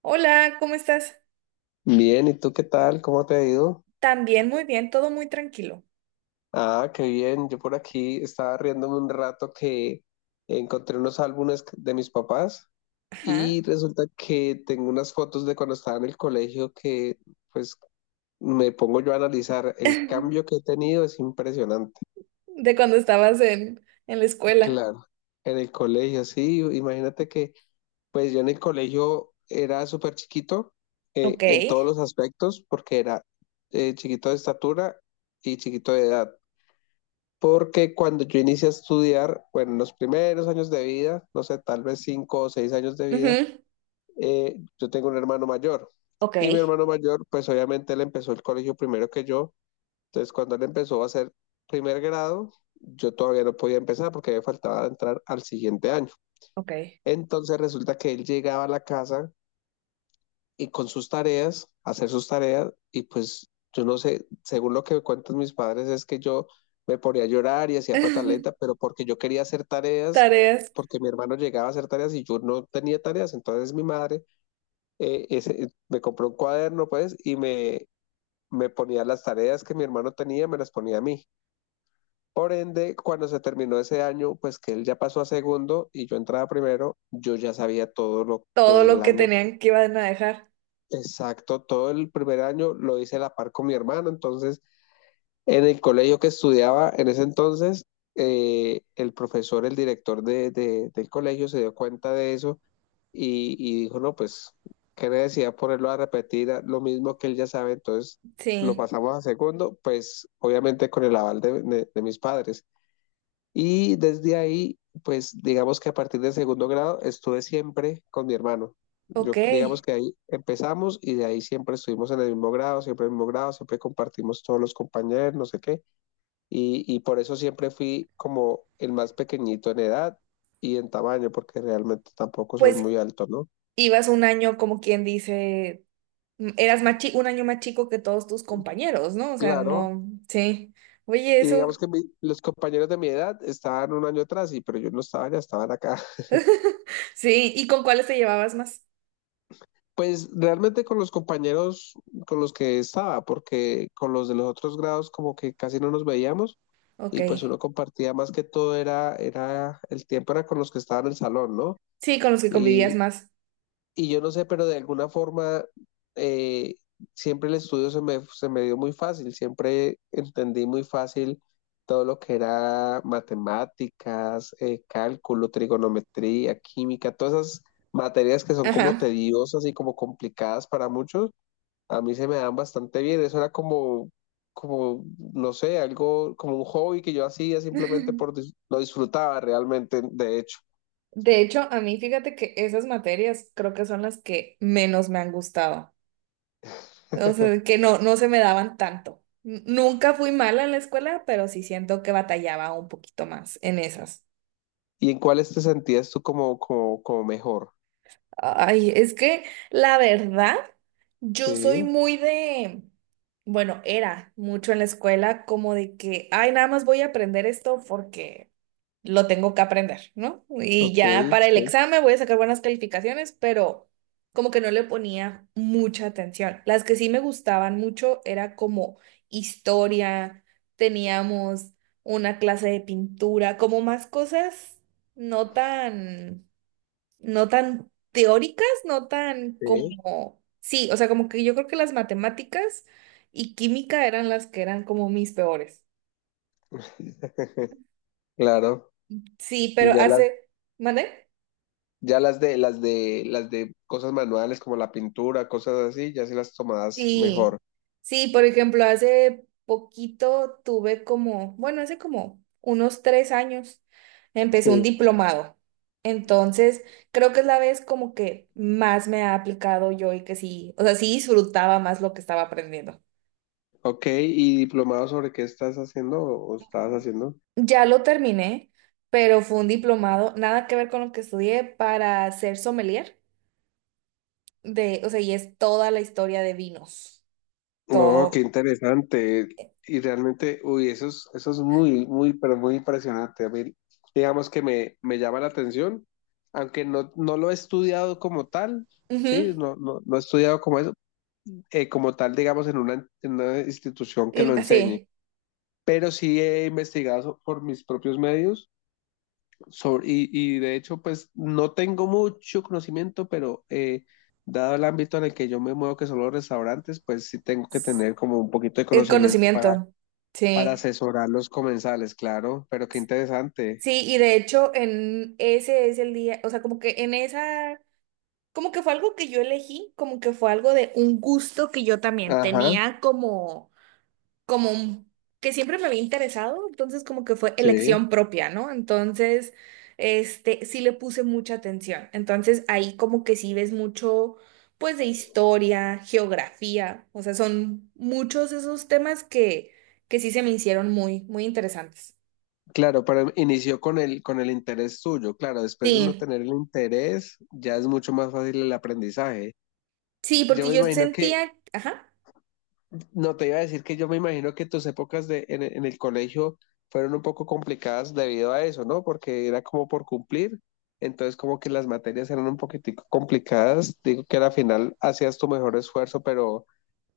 Hola, ¿cómo estás? Bien, ¿y tú qué tal? ¿Cómo te ha ido? También muy bien, todo muy tranquilo. Ah, qué bien. Yo por aquí estaba riéndome un rato que encontré unos álbumes de mis papás Ajá. y resulta que tengo unas fotos de cuando estaba en el colegio que pues me pongo yo a analizar. El cambio que he tenido es impresionante. De cuando estabas en la escuela. Claro, en el colegio, sí. Imagínate que pues yo en el colegio era súper chiquito, Ok. en todos los aspectos porque era chiquito de estatura y chiquito de edad. Porque cuando yo inicié a estudiar, bueno, en los primeros años de vida, no sé, tal vez cinco o seis años de vida, Ujú. Yo tengo un hermano mayor. Ok. Y mi hermano mayor, pues obviamente él empezó el colegio primero que yo. Entonces, cuando él empezó a hacer primer grado, yo todavía no podía empezar porque me faltaba entrar al siguiente año. Ok. Entonces resulta que él llegaba a la casa y con sus tareas, hacer sus tareas, y pues yo no sé, según lo que cuentan mis padres es que yo me ponía a llorar y hacía pataleta, pero porque yo quería hacer tareas, Tareas, porque mi hermano llegaba a hacer tareas y yo no tenía tareas, entonces mi madre me compró un cuaderno, pues, y me ponía las tareas que mi hermano tenía, me las ponía a mí. Por ende, cuando se terminó ese año, pues que él ya pasó a segundo y yo entraba primero, yo ya sabía todo todo lo el que año. tenían que iban a dejar. Exacto, todo el primer año lo hice a la par con mi hermana, entonces en el colegio que estudiaba en ese entonces, el profesor, el director del colegio se dio cuenta de eso y dijo, no, pues, qué necesidad ponerlo a repetir lo mismo que él ya sabe, entonces lo Sí. pasamos a segundo, pues obviamente con el aval de mis padres. Y desde ahí, pues digamos que a partir del segundo grado estuve siempre con mi hermano. Ok. Yo digamos que ahí empezamos y de ahí siempre estuvimos en el mismo grado, siempre en el mismo grado, siempre compartimos todos los compañeros, no sé qué. Y por eso siempre fui como el más pequeñito en edad y en tamaño, porque realmente tampoco soy Pues muy alto, ¿no? ibas un año, como quien dice, un año más chico que todos tus compañeros, ¿no? O sea, Claro. no, sí. Oye, Y eso. digamos que los compañeros de mi edad estaban un año atrás, pero yo no estaba, ya estaban acá. Sí, ¿y con cuáles te llevabas más? Pues realmente con los compañeros con los que estaba, porque con los de los otros grados como que casi no nos veíamos Ok. y pues uno compartía más que todo el tiempo era con los que estaban en el salón, ¿no? Sí, con los que convivías más. Y yo no sé, pero de alguna forma eh, siempre el estudio se me dio muy fácil, siempre entendí muy fácil todo lo que era matemáticas, cálculo, trigonometría, química, todas esas materias que son como Ajá. tediosas y como complicadas para muchos, a mí se me dan bastante bien. Eso era como, no sé, algo como un hobby que yo hacía simplemente lo disfrutaba realmente, de hecho. De hecho, a mí fíjate que esas materias creo que son las que menos me han gustado. O sea, que no, no se me daban tanto. Nunca fui mala en la escuela, pero sí siento que batallaba un poquito más en esas. ¿Y en cuáles te sentías tú como mejor? Ay, es que la verdad, yo soy Sí, muy de, bueno, era mucho en la escuela como de que, ay, nada más voy a aprender esto porque lo tengo que aprender, ¿no? Y ok, ya para el sí, examen voy a sacar buenas calificaciones, pero como que no le ponía mucha atención. Las que sí me gustaban mucho era como historia, teníamos una clase de pintura, como más cosas no tan no tan teóricas, no tan sí. como, sí, o sea, como que yo creo que las matemáticas y química eran las que eran como mis peores. Claro. Sí, Y pero hace, ¿mande? Las de cosas manuales como la pintura, cosas así, ya sí las tomabas mejor. Sí, sí, por ejemplo, hace poquito tuve como, bueno, hace como unos tres años empecé Sí. un diplomado. Entonces, creo que es la vez como que más me ha aplicado yo y que sí, o sea, sí disfrutaba más lo que estaba aprendiendo. Ok, ¿y diplomado sobre qué estás haciendo o estabas haciendo? Ya lo terminé, pero fue un diplomado, nada que ver con lo que estudié, para ser sommelier de, o sea, y es toda la historia de vinos, No, qué todo. interesante. Y realmente, uy, eso es muy, muy, pero muy impresionante. A mí, digamos que me llama la atención, aunque no lo he estudiado como tal, sí, Ujú, no he estudiado como eso, como tal, digamos, en una institución que lo enseñe, sí, pero sí he investigado por mis propios medios y de hecho, pues no tengo mucho conocimiento, pero dado el ámbito en el que yo me muevo, que son los restaurantes, pues sí tengo que tener como un poquito de el conocimiento para, conocimiento. para Sí. asesorar los comensales, claro, pero qué interesante. Sí, y de hecho en ese es el día, o sea, como que en esa como que fue algo que yo elegí, como que fue algo de un gusto que yo también Ajá, tenía como como. Que siempre me había interesado, entonces como que fue sí, elección propia, ¿no? Entonces, este, sí le puse mucha atención. Entonces ahí como que sí ves mucho, pues de historia, geografía, o sea, son muchos esos temas que sí se me hicieron muy, muy interesantes. claro, pero inició con el interés suyo, claro, después de uno Sí, tener el interés, ya es mucho más fácil el aprendizaje. sí, Yo porque me yo imagino que sentía, ajá. No, te iba a decir que yo me imagino que tus épocas en el colegio fueron un poco complicadas debido a eso, ¿no? Porque era como por cumplir, entonces como que las materias eran un poquitico complicadas. Digo que al final hacías tu mejor esfuerzo, pero,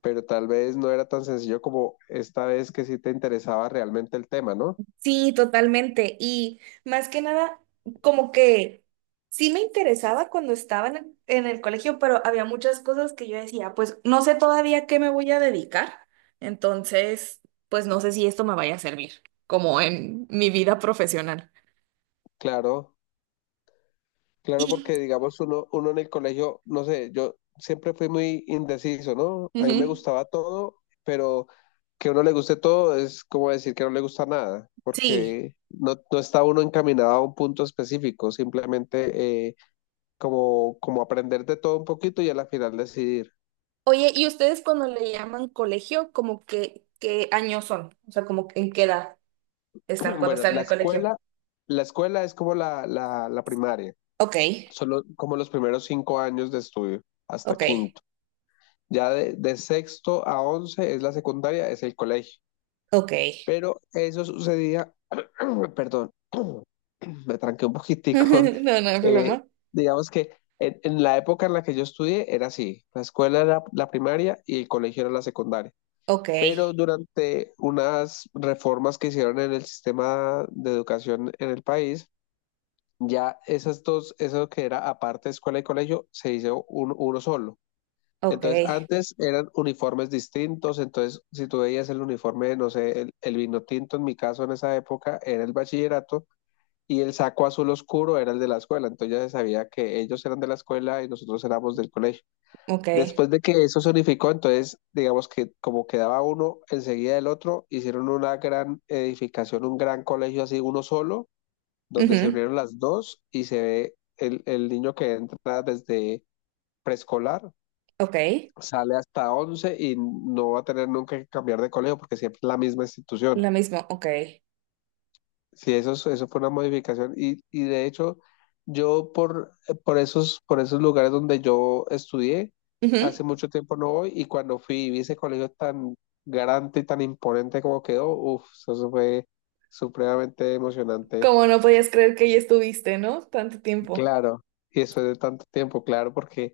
pero tal vez no era tan sencillo como esta vez que sí te interesaba realmente el tema, ¿no? Sí, totalmente. Y más que nada, como que sí me interesaba cuando estaba en el colegio, pero había muchas cosas que yo decía, pues no sé todavía qué me voy a dedicar. Entonces, pues no sé si esto me vaya a servir, como en mi vida profesional. Claro. Claro, Y porque digamos uno en el colegio, no sé, yo siempre fui muy indeciso, ¿no? A mí me ujú, gustaba todo, pero que a uno le guste todo es como decir que no le gusta nada, sí. porque no está uno encaminado a un punto específico, simplemente como aprender de todo un poquito y a la final decidir. Oye, ¿y ustedes cuando le llaman colegio, como que qué años son? O sea, como que en qué edad están cuando Bueno, están en la el colegio. escuela, la escuela es como la primaria, Ok, solo como los primeros cinco años de estudio, hasta ok, quinto. Ya de sexto a once es la secundaria, es el colegio. ok. Pero eso sucedía, perdón, me tranqué un poquitico. No, no hay eh, problema. digamos que en la época en la que yo estudié era así, la escuela era la primaria y el colegio era la secundaria. Ok, Pero durante unas reformas que hicieron en el sistema de educación en el país, ya esas dos, eso que era aparte escuela y colegio, se hizo uno solo. ok, Entonces, antes eran uniformes distintos, entonces si tú veías el uniforme, no sé, el vino tinto en mi caso en esa época era el bachillerato y el saco azul oscuro era el de la escuela, entonces ya se sabía que ellos eran de la escuela y nosotros éramos del colegio. ok. Después de que eso se unificó, entonces digamos que como quedaba uno enseguida del otro, hicieron una gran edificación, un gran colegio así, uno solo, donde se Ujú, unieron las dos y se ve el niño que entra desde preescolar ok. sale hasta 11 y no va a tener nunca que cambiar de colegio porque siempre es la misma institución. La misma, ok. Sí, eso, eso fue una modificación y de hecho yo por, por esos lugares donde yo estudié, hace Ujú. mucho tiempo no voy y cuando fui y vi ese colegio tan grande y tan imponente como quedó, uff, eso fue supremamente emocionante. Como no podías creer que ya estuviste, ¿no? Tanto tiempo. Claro, y después de tanto tiempo, claro, porque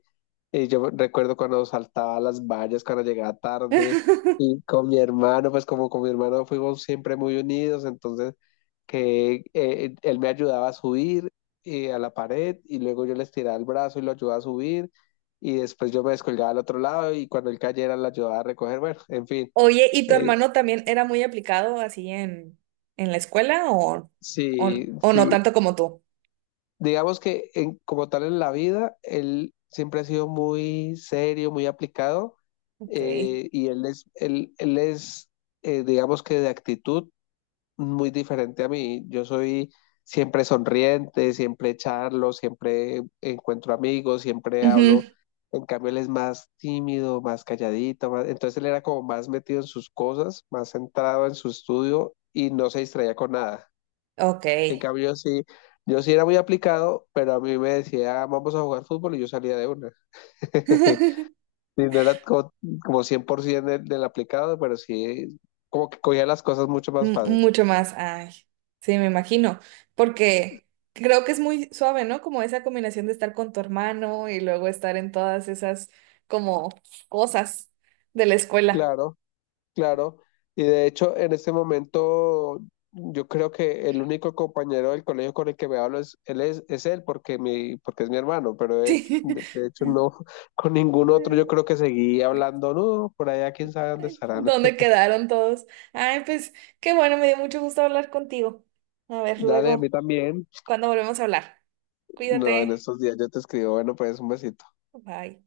yo recuerdo cuando saltaba las vallas, cuando llegaba tarde, y con mi hermano, pues como con mi hermano fuimos siempre muy unidos, entonces que él me ayudaba a subir, a la pared y luego yo le estiraba el brazo y lo ayudaba a subir y después yo me descolgaba al otro lado y cuando él cayera lo ayudaba a recoger, bueno, en fin, Oye, ¿y tu eh, hermano también era muy aplicado así en la escuela o, sí, o no sí, tanto como tú? digamos que como tal en la vida, él siempre ha sido muy serio, muy aplicado, Ok. Y él es digamos que de actitud muy diferente a mí. Yo soy siempre sonriente, siempre charlo, siempre encuentro amigos, siempre Ujú, hablo. En cambio, él es más tímido, más calladito, entonces él era como más metido en sus cosas, más centrado en su estudio y no se distraía con nada. Ok. En cambio, yo sí, era muy aplicado, pero a mí me decía, vamos a jugar fútbol y yo salía de una. Y no era como 100% del aplicado, pero sí, como que cogía las cosas mucho más fácil. Mucho más, ay, sí, me imagino, porque creo que es muy suave, ¿no? Como esa combinación de estar con tu hermano y luego estar en todas esas como cosas de la escuela. Claro, claro. Y de hecho, en este momento, yo creo que el único compañero del colegio con el que me hablo es él, es él porque, porque es mi hermano, pero de hecho, de- de hecho no, con ningún otro yo creo que seguí Sí. hablando, no, por allá quién sabe dónde estarán. ¿Dónde quedaron todos? Ay, pues qué bueno, me dio mucho gusto hablar contigo. A ver, Dale, a mí luego, también. cuando volvemos a hablar. No, en Cuídate. estos días yo te escribo, bueno, pues un besito. Bye.